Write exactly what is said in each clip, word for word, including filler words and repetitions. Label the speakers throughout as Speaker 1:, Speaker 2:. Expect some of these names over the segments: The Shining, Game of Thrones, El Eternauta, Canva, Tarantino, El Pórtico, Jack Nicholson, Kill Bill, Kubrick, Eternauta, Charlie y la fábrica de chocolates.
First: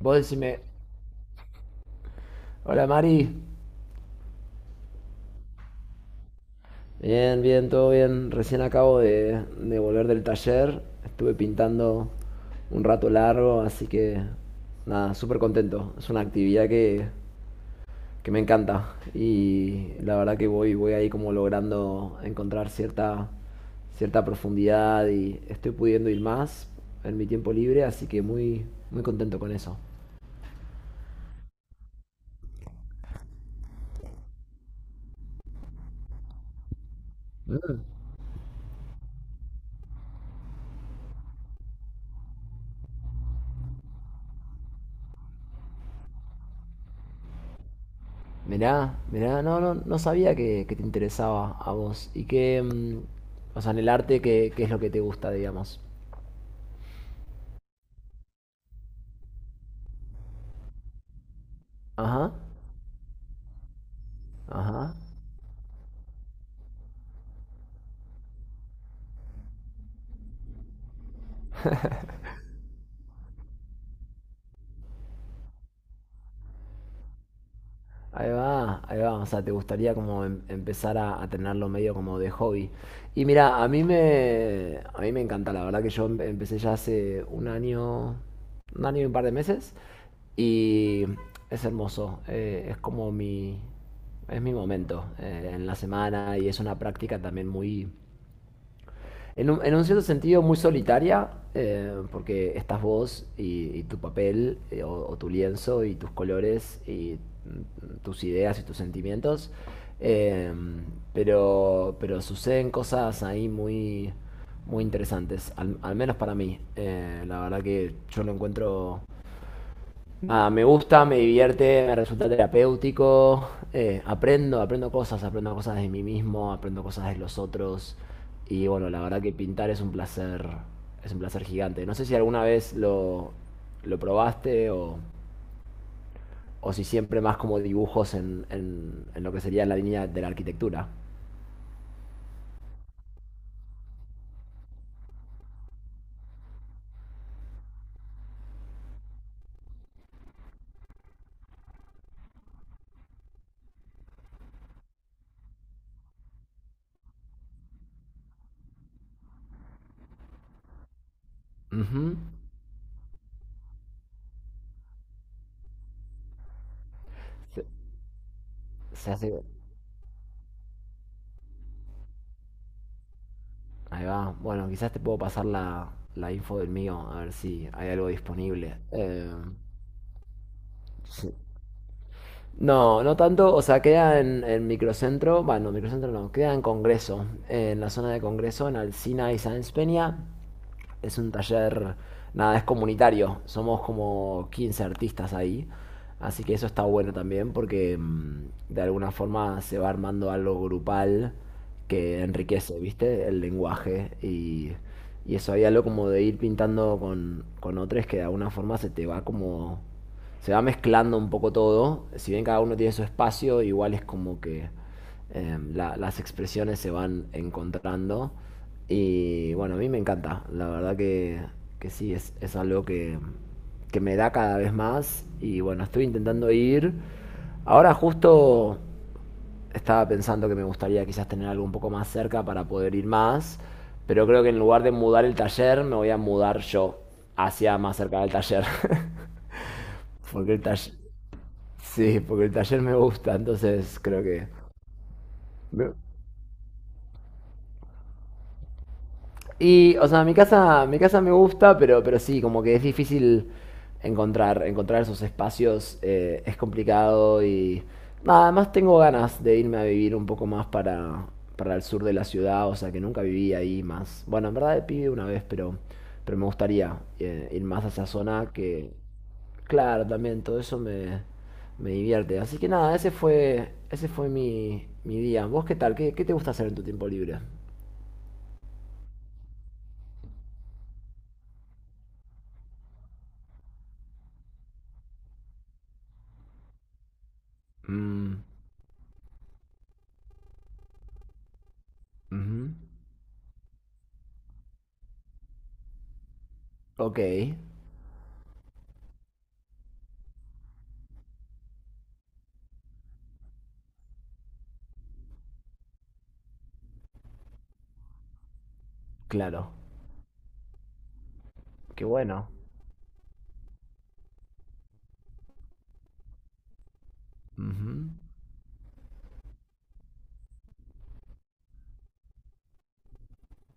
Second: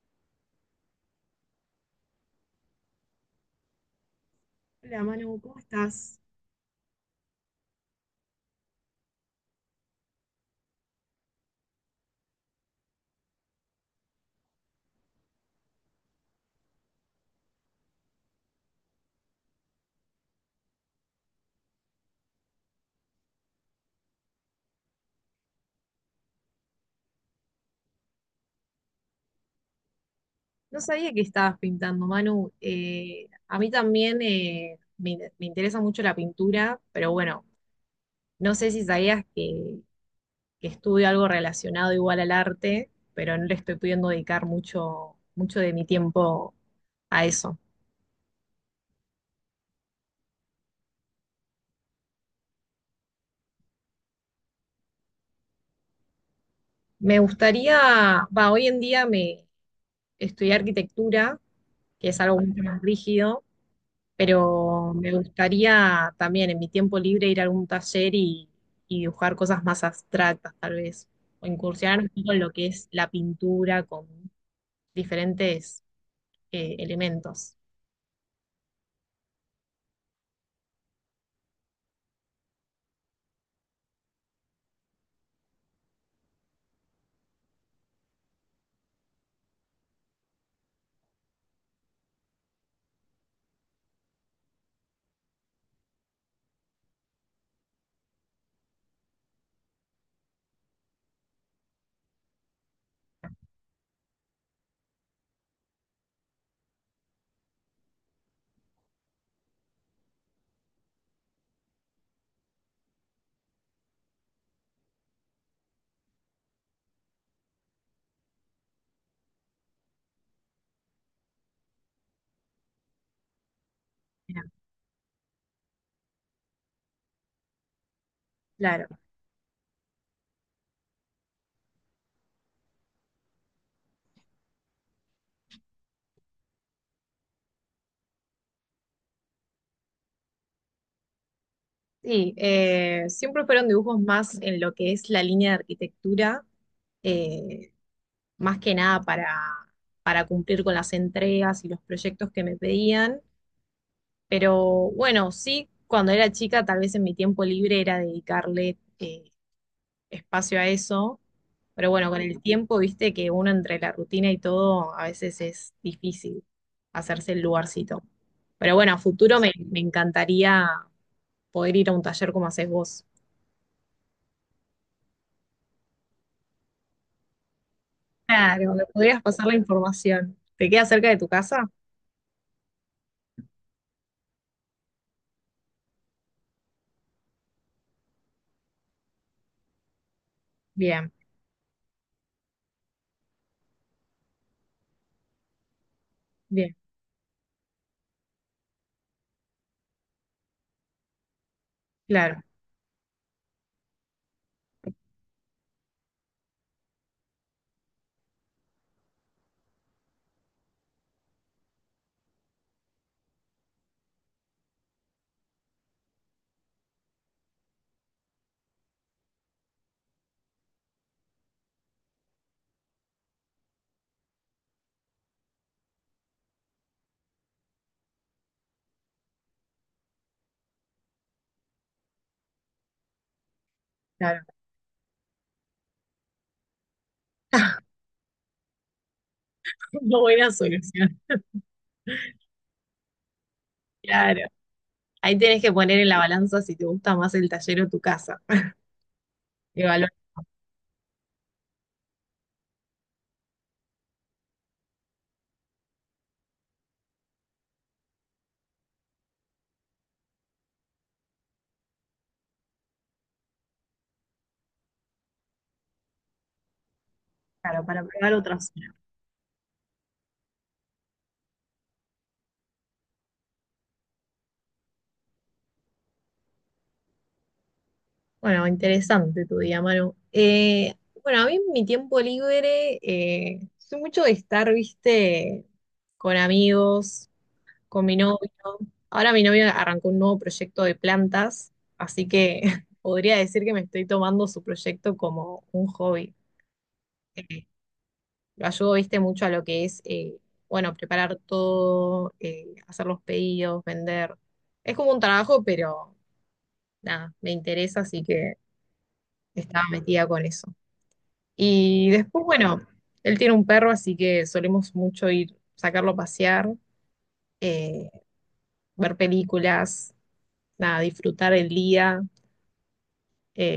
Speaker 1: Vos decime, hola Mari,
Speaker 2: Hola Manu, ¿cómo estás?
Speaker 1: bien, bien, todo bien. Recién acabo de, de volver del taller, estuve pintando un rato largo, así que nada, súper contento. Es una actividad que, que me encanta y la verdad que voy, voy ahí como logrando encontrar cierta, cierta profundidad y estoy pudiendo ir más en mi tiempo libre, así que muy, muy contento con eso.
Speaker 2: No sabía que estabas pintando, Manu. Eh, a mí también eh, me, in- me interesa mucho la pintura, pero bueno, no sé si sabías que, que estudio algo relacionado igual al arte, pero no le estoy pudiendo dedicar mucho, mucho de mi tiempo a eso.
Speaker 1: Mirá, mirá, no, no, no sabía que, que te interesaba a vos. Y que, mm, o sea, en el arte, ¿qué, qué es lo que te gusta, digamos?
Speaker 2: Me gustaría, va, hoy en día me estudié arquitectura, que es
Speaker 1: Ajá,
Speaker 2: algo mucho más rígido, pero
Speaker 1: ajá.
Speaker 2: me gustaría también en mi tiempo libre ir a algún taller y, y dibujar cosas más abstractas, tal vez, o incursionar un poco en lo que es la pintura con diferentes eh, elementos.
Speaker 1: Ahí va, ahí va. O sea, te gustaría como em- empezar a, a tenerlo medio como de hobby. Y mira, a mí me, a mí me encanta. La verdad que yo em- empecé ya hace un año, un año y un par de meses. Y es hermoso. eh, es como mi, es mi momento eh, en la semana y es una práctica también muy en un, en un cierto sentido muy solitaria, eh, porque estás vos y, y tu papel, eh, o, o tu lienzo y tus colores y mm, tus ideas y tus sentimientos. Eh, pero, pero suceden cosas ahí muy, muy interesantes, al, al menos para mí. Eh, la verdad que yo lo encuentro. Nada, me gusta, me divierte, me resulta terapéutico, eh,
Speaker 2: Mirá.
Speaker 1: aprendo, aprendo cosas, aprendo cosas de mí mismo, aprendo cosas de los otros y bueno,
Speaker 2: Claro.
Speaker 1: la verdad que pintar es un placer, es un placer gigante. No sé si alguna vez lo, lo probaste, o, o si siempre más como dibujos en, en- en lo que sería la línea de la arquitectura.
Speaker 2: Sí, eh, siempre fueron dibujos más en lo que es la línea de arquitectura, eh, más que nada para, para cumplir con las entregas y los proyectos que me pedían. Pero bueno, sí, cuando era chica, tal vez en mi tiempo libre era dedicarle eh, espacio a eso. Pero bueno,
Speaker 1: Ujú.
Speaker 2: con el tiempo, viste que uno entre la rutina y todo, a veces es difícil hacerse el
Speaker 1: Se,
Speaker 2: lugarcito. Pero bueno, a
Speaker 1: se
Speaker 2: futuro
Speaker 1: hace.
Speaker 2: me, me encantaría poder ir a un taller como haces vos.
Speaker 1: Ahí va. Bueno, quizás te puedo pasar la, la info del mío, a ver si hay algo
Speaker 2: Claro,
Speaker 1: disponible.
Speaker 2: me podrías
Speaker 1: Eh,
Speaker 2: pasar la información. ¿Te queda cerca de tu
Speaker 1: sí.
Speaker 2: casa?
Speaker 1: No, no tanto, o sea, queda en, en Microcentro, bueno, Microcentro no, queda en Congreso, en la zona de Congreso, en Alsina y Sáenz Peña.
Speaker 2: Bien,
Speaker 1: Es un taller, nada, es comunitario. Somos como quince artistas ahí. Así que eso
Speaker 2: bien,
Speaker 1: está bueno también porque mm, de alguna forma se va armando algo grupal que
Speaker 2: claro,
Speaker 1: enriquece, ¿viste? El lenguaje y, y eso, hay algo como de ir pintando con, con otros que de alguna forma se te va como. Se va mezclando un poco todo. Si bien cada uno tiene su espacio, igual es como que eh, la- las expresiones se van encontrando. Y bueno, a mí me encanta, la verdad que, que sí, es, es algo que, que me da cada vez más. Y bueno, estoy intentando ir. Ahora justo estaba pensando que me gustaría quizás tener algo un poco más cerca para poder ir más, pero creo que
Speaker 2: claro.
Speaker 1: en lugar de mudar el taller, me voy a mudar yo hacia más cerca del taller.
Speaker 2: No, buena
Speaker 1: Porque el taller.
Speaker 2: solución,
Speaker 1: Sí, porque el taller me gusta, entonces creo
Speaker 2: claro.
Speaker 1: que.
Speaker 2: Ahí tenés que poner en la balanza si te gusta más el taller o tu casa.
Speaker 1: Y, o
Speaker 2: Evaluar,
Speaker 1: sea, mi casa, mi casa me gusta, pero, pero sí, como que es difícil encontrar, encontrar esos espacios, eh, es complicado y nada, además tengo ganas de irme a vivir un poco más para, para el sur de la ciudad, o sea, que nunca viví ahí más. Bueno, en verdad pide una vez, pero, pero me gustaría eh, ir
Speaker 2: claro,
Speaker 1: más a
Speaker 2: para
Speaker 1: esa
Speaker 2: probar
Speaker 1: zona
Speaker 2: otras.
Speaker 1: que, claro, también todo eso me, me divierte. Así que nada, ese fue, ese fue mi, mi día. ¿Vos qué tal? ¿Qué, qué te gusta hacer en tu tiempo libre?
Speaker 2: Bueno, interesante tu día, Manu. Eh, bueno, a mí en mi tiempo libre, eh, soy mucho de estar, viste, con amigos, con mi novio.
Speaker 1: Mm,
Speaker 2: Ahora mi novio arrancó un nuevo proyecto de plantas, así que
Speaker 1: ujú.
Speaker 2: podría decir que me estoy tomando su proyecto como un hobby.
Speaker 1: Ok,
Speaker 2: Eh, lo ayudo, viste, mucho a lo que es, eh, bueno, preparar todo, eh, hacer los pedidos, vender. Es como un trabajo, pero nada, me interesa, así que
Speaker 1: claro.
Speaker 2: estaba metida con eso.
Speaker 1: Qué
Speaker 2: Y después,
Speaker 1: bueno.
Speaker 2: bueno, él tiene un perro, así que solemos mucho ir, sacarlo a pasear, eh,
Speaker 1: Ujú.
Speaker 2: ver películas, nada, disfrutar el día.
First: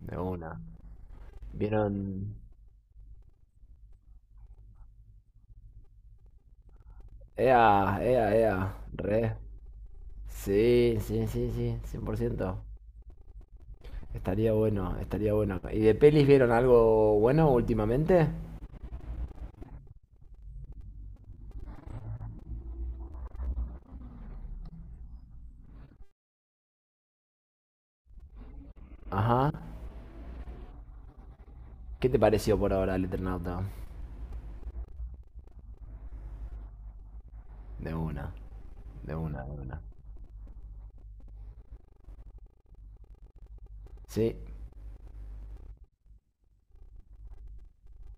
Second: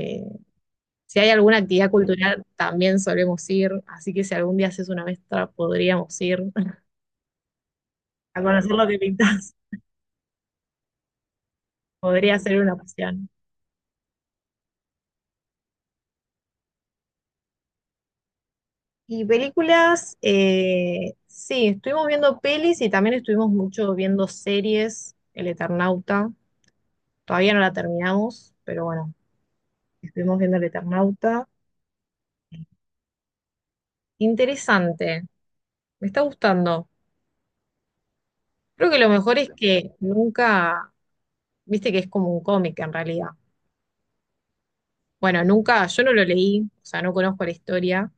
Speaker 1: De una.
Speaker 2: si hay alguna actividad
Speaker 1: Vieron.
Speaker 2: cultural, también solemos ir, así que si algún día haces una mezcla, podríamos ir
Speaker 1: Ea, ea,
Speaker 2: a conocer
Speaker 1: ea.
Speaker 2: lo que
Speaker 1: Re.
Speaker 2: pintas.
Speaker 1: Sí, sí, sí, sí, cien por
Speaker 2: Podría ser
Speaker 1: ciento.
Speaker 2: una opción.
Speaker 1: Estaría bueno, estaría bueno. ¿Y de pelis vieron algo bueno últimamente?
Speaker 2: Y películas, eh, sí, estuvimos viendo pelis y también estuvimos mucho viendo series, El Eternauta. Todavía no la terminamos, pero bueno,
Speaker 1: Ajá.
Speaker 2: estuvimos viendo el Eternauta.
Speaker 1: ¿Qué te pareció por ahora el Eternauta?
Speaker 2: Interesante, me está gustando.
Speaker 1: De una,
Speaker 2: Creo que lo
Speaker 1: de
Speaker 2: mejor
Speaker 1: una,
Speaker 2: es
Speaker 1: de una.
Speaker 2: que nunca, viste que es como un cómic en realidad.
Speaker 1: Sí.
Speaker 2: Bueno, nunca, yo no lo leí, o sea, no conozco la historia,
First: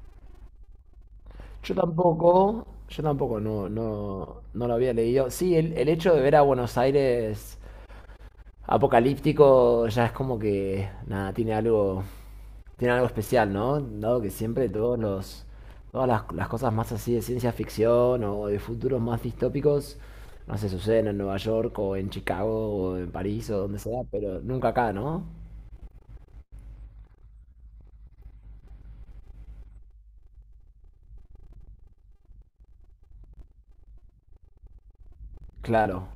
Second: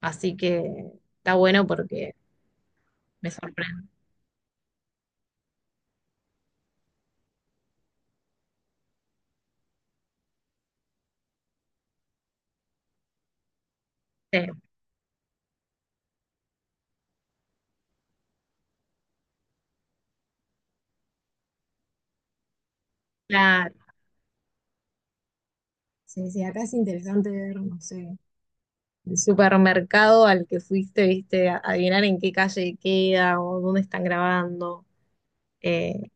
Speaker 2: así que está bueno
Speaker 1: Yo
Speaker 2: porque
Speaker 1: tampoco, yo
Speaker 2: me
Speaker 1: tampoco, no,
Speaker 2: sorprende.
Speaker 1: no, no lo había leído. Sí, el, el hecho de ver a Buenos Aires apocalíptico ya es como que, nada, tiene algo, tiene algo especial, ¿no? Dado que
Speaker 2: Sí,
Speaker 1: siempre todos los, todas las, las cosas más así de ciencia ficción o de futuros más distópicos, no sé, suceden en Nueva York o en Chicago o en París o
Speaker 2: claro,
Speaker 1: donde sea, pero nunca acá, ¿no?
Speaker 2: sí, sí, acá es interesante ver, no sé, el supermercado al que fuiste, viste, a- adivinar en qué calle queda o dónde están grabando. Eh,
Speaker 1: Claro,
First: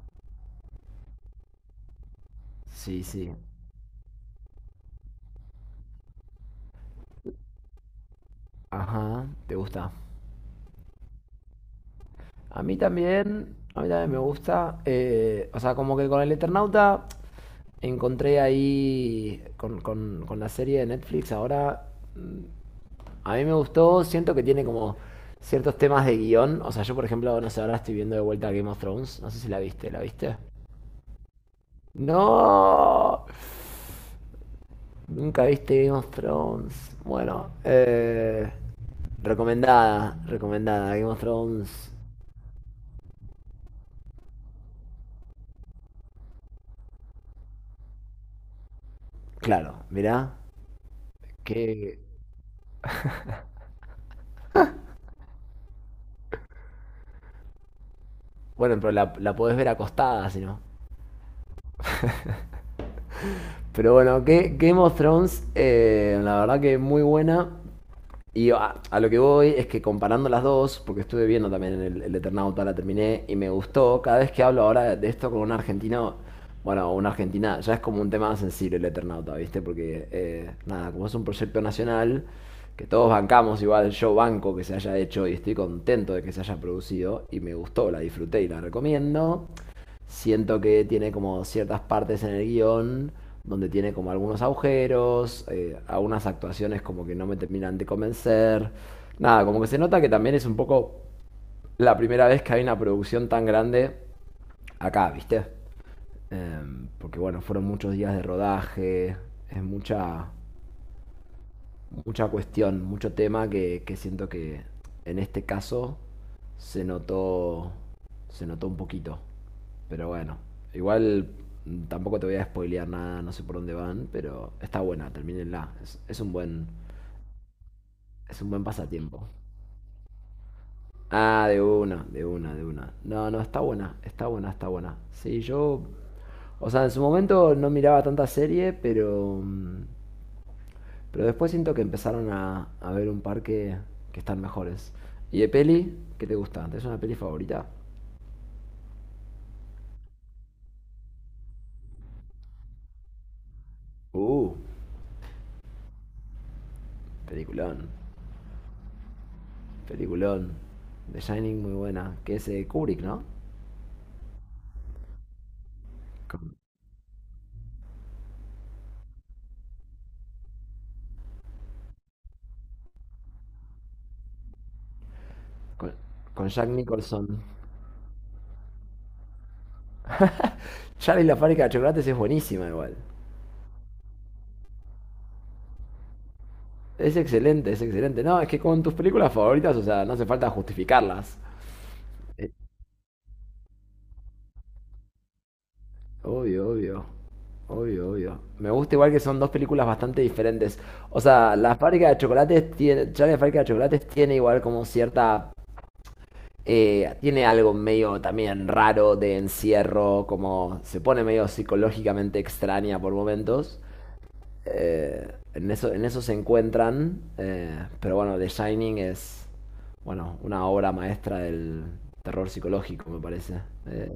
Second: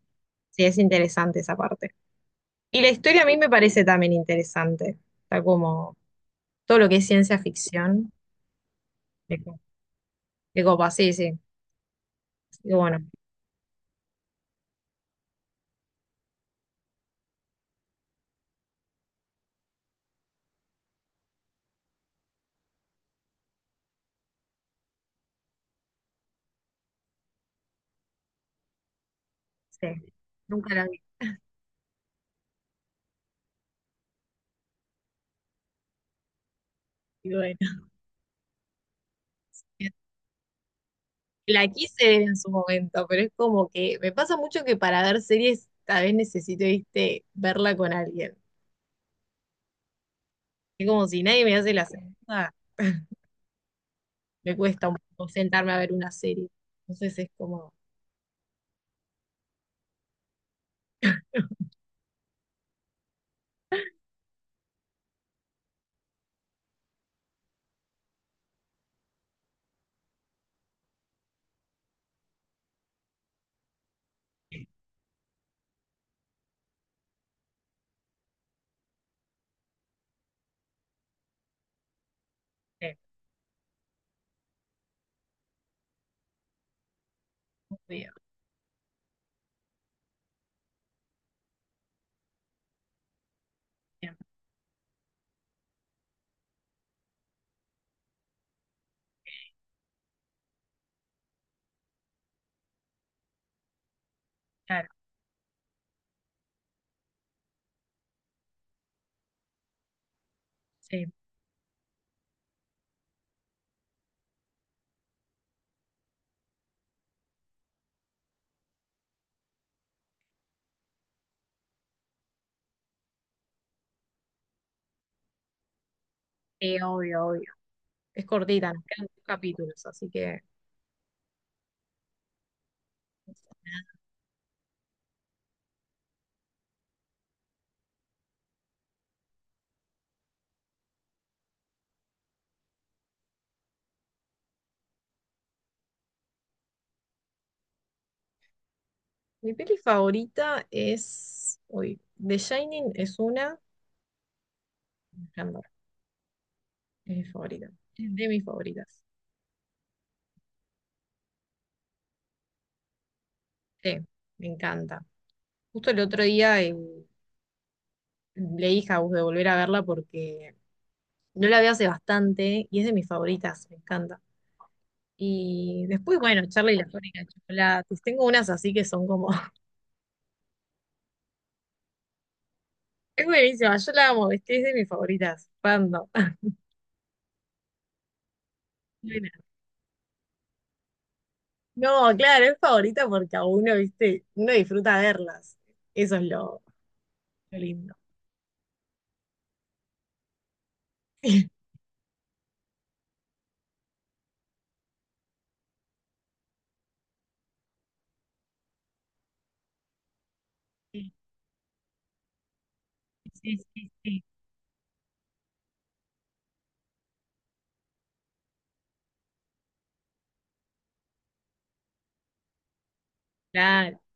Speaker 2: sí, es interesante esa parte. Y la
Speaker 1: sí,
Speaker 2: historia a
Speaker 1: sí.
Speaker 2: mí me parece también interesante. Está como todo lo que es ciencia ficción.
Speaker 1: Ajá,
Speaker 2: De
Speaker 1: te
Speaker 2: co-
Speaker 1: gusta.
Speaker 2: de copa, sí, sí.
Speaker 1: A
Speaker 2: Y
Speaker 1: mí
Speaker 2: bueno,
Speaker 1: también, a mí también me gusta. Eh, o sea, como que con el Eternauta encontré ahí, con, con- con la serie de Netflix ahora, a mí me gustó, siento que tiene como ciertos temas de guión. O sea, yo por ejemplo, no sé, ahora estoy viendo de vuelta Game of Thrones. No sé si la
Speaker 2: sí.
Speaker 1: viste, ¿la viste?
Speaker 2: Nunca la vi.
Speaker 1: No, nunca viste Game of Thrones.
Speaker 2: Y
Speaker 1: Bueno,
Speaker 2: bueno,
Speaker 1: eh, recomendada, recomendada. Game of
Speaker 2: la
Speaker 1: Thrones,
Speaker 2: quise ver en su momento, pero es como que me pasa mucho que para ver series tal vez necesito, viste, verla con alguien.
Speaker 1: claro, mirá.
Speaker 2: Es como si nadie me hace la
Speaker 1: Que,
Speaker 2: segunda, me cuesta un poco sentarme a ver una serie. Entonces es como,
Speaker 1: bueno, pero la, la podés ver acostada, si no. Pero bueno, que Game of Thrones, eh, la verdad que muy buena. Y a, a lo que voy es que comparando las dos, porque estuve viendo también el, el Eternauta, la terminé y me gustó, cada vez que hablo ahora de esto con un argentino, bueno, una argentina, ya es como un tema más sensible el Eternauta, ¿viste? Porque, eh, nada, como es un proyecto nacional, que
Speaker 2: sí,
Speaker 1: todos bancamos, igual yo banco que se haya hecho y estoy contento de que se haya producido y me gustó, la
Speaker 2: obvio,
Speaker 1: disfruté y la recomiendo. Siento que tiene como ciertas partes en el guión donde tiene como
Speaker 2: bien,
Speaker 1: algunos agujeros, eh, algunas actuaciones como que no me terminan de convencer. Nada, como que se nota que también es un poco la primera vez que hay una producción tan grande
Speaker 2: claro,
Speaker 1: acá, ¿viste? Em, porque bueno, fueron muchos días de rodaje, es mucha,
Speaker 2: sí,
Speaker 1: mucha cuestión, mucho tema que, que siento que en este caso se notó, se notó un poquito. Pero bueno, igual mm, tampoco te voy a spoilear nada, no sé por dónde van, pero está buena, termínenla. Es, es un buen,
Speaker 2: sí, obvio, obvio. Es
Speaker 1: es un buen
Speaker 2: cortita, nos quedan dos
Speaker 1: pasatiempo.
Speaker 2: capítulos, así que.
Speaker 1: Ah, de una, de una, de una. No, no, está buena, está buena, está buena. Sí, yo, o sea, en su momento no miraba tanta serie, pero mm, Pero después siento que empezaron a, a ver un par que, que están mejores. ¿Y de peli? ¿Qué te gusta? ¿Es una peli favorita?
Speaker 2: Mi peli favorita es. Uy, The Shining es una.
Speaker 1: Uh,
Speaker 2: Resplandor, es mi favorita.
Speaker 1: Peliculón,
Speaker 2: Es de mis favoritas.
Speaker 1: peliculón. The Shining muy buena, que es eh, Kubrick, ¿no?
Speaker 2: Sí, me encanta. Justo el otro
Speaker 1: Con,
Speaker 2: día eh, leí House de volver a verla porque no la vi hace bastante y es de mis favoritas, me encanta. Y
Speaker 1: con-
Speaker 2: después, bueno,
Speaker 1: con Jack
Speaker 2: Charlie y la fábrica de
Speaker 1: Nicholson.
Speaker 2: chocolates. Tengo unas así que son como.
Speaker 1: Charlie y la fábrica de chocolates es buenísima igual.
Speaker 2: Es buenísima, yo la amo, ¿viste? Es de mis favoritas. Pando.
Speaker 1: Es excelente, es excelente. No, es que con tus
Speaker 2: Buena.
Speaker 1: películas favoritas, o sea, no hace falta justificarlas.
Speaker 2: No, claro, es favorita porque a uno, ¿viste? Uno disfruta verlas. Eso es lo.
Speaker 1: Obvio, obvio.
Speaker 2: Lo lindo.
Speaker 1: Obvio, obvio. Me gusta igual que son dos películas bastante diferentes. O
Speaker 2: Sí,
Speaker 1: sea, la fábrica de chocolates tiene, Charlie la fábrica de chocolates tiene igual como cierta, eh, tiene algo medio también raro de encierro, como se pone medio psicológicamente extraña por
Speaker 2: sí,
Speaker 1: momentos.
Speaker 2: sí, sí,
Speaker 1: Eh, en eso, en eso se encuentran, eh, pero bueno, The Shining es, bueno, una obra maestra del terror psicológico, me parece.
Speaker 2: claro.
Speaker 1: Eh,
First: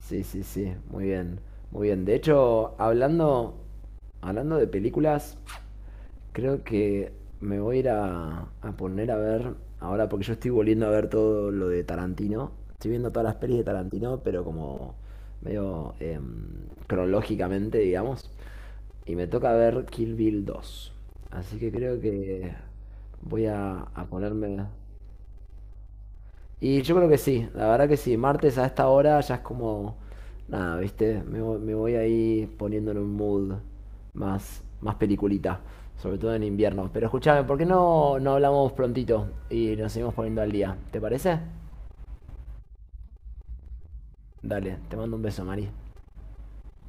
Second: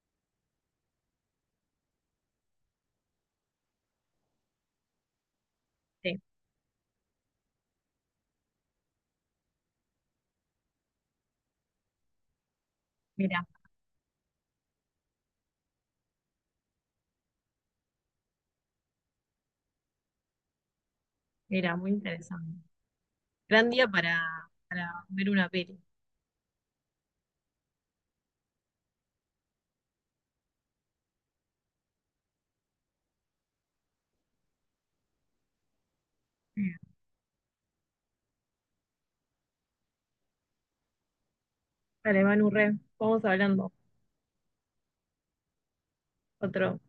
Speaker 1: Sí, sí, sí, muy bien, muy bien. De hecho, hablando, hablando de películas,
Speaker 2: Sí.
Speaker 1: creo que me voy a ir a, a poner a ver ahora, porque yo estoy volviendo a ver todo lo de Tarantino. Estoy viendo todas las
Speaker 2: Mira,
Speaker 1: pelis de Tarantino, pero como medio em, cronológicamente, digamos. Y me toca ver Kill Bill dos. Así que
Speaker 2: mira, muy
Speaker 1: creo que
Speaker 2: interesante.
Speaker 1: voy
Speaker 2: Gran
Speaker 1: a,
Speaker 2: día
Speaker 1: a
Speaker 2: para,
Speaker 1: ponerme.
Speaker 2: para ver una peli.
Speaker 1: Y yo creo que sí, la verdad que sí. Martes a esta hora ya es como. Nada, ¿viste? Me, vo- me voy ahí poniendo en un mood más, más peliculita, sobre todo en invierno. Pero escúchame, ¿por qué no, no hablamos prontito y nos seguimos poniendo al día? ¿Te parece?
Speaker 2: Dale, Manu, re, vamos hablando.
Speaker 1: Dale, te mando un beso, Mari.
Speaker 2: Otro.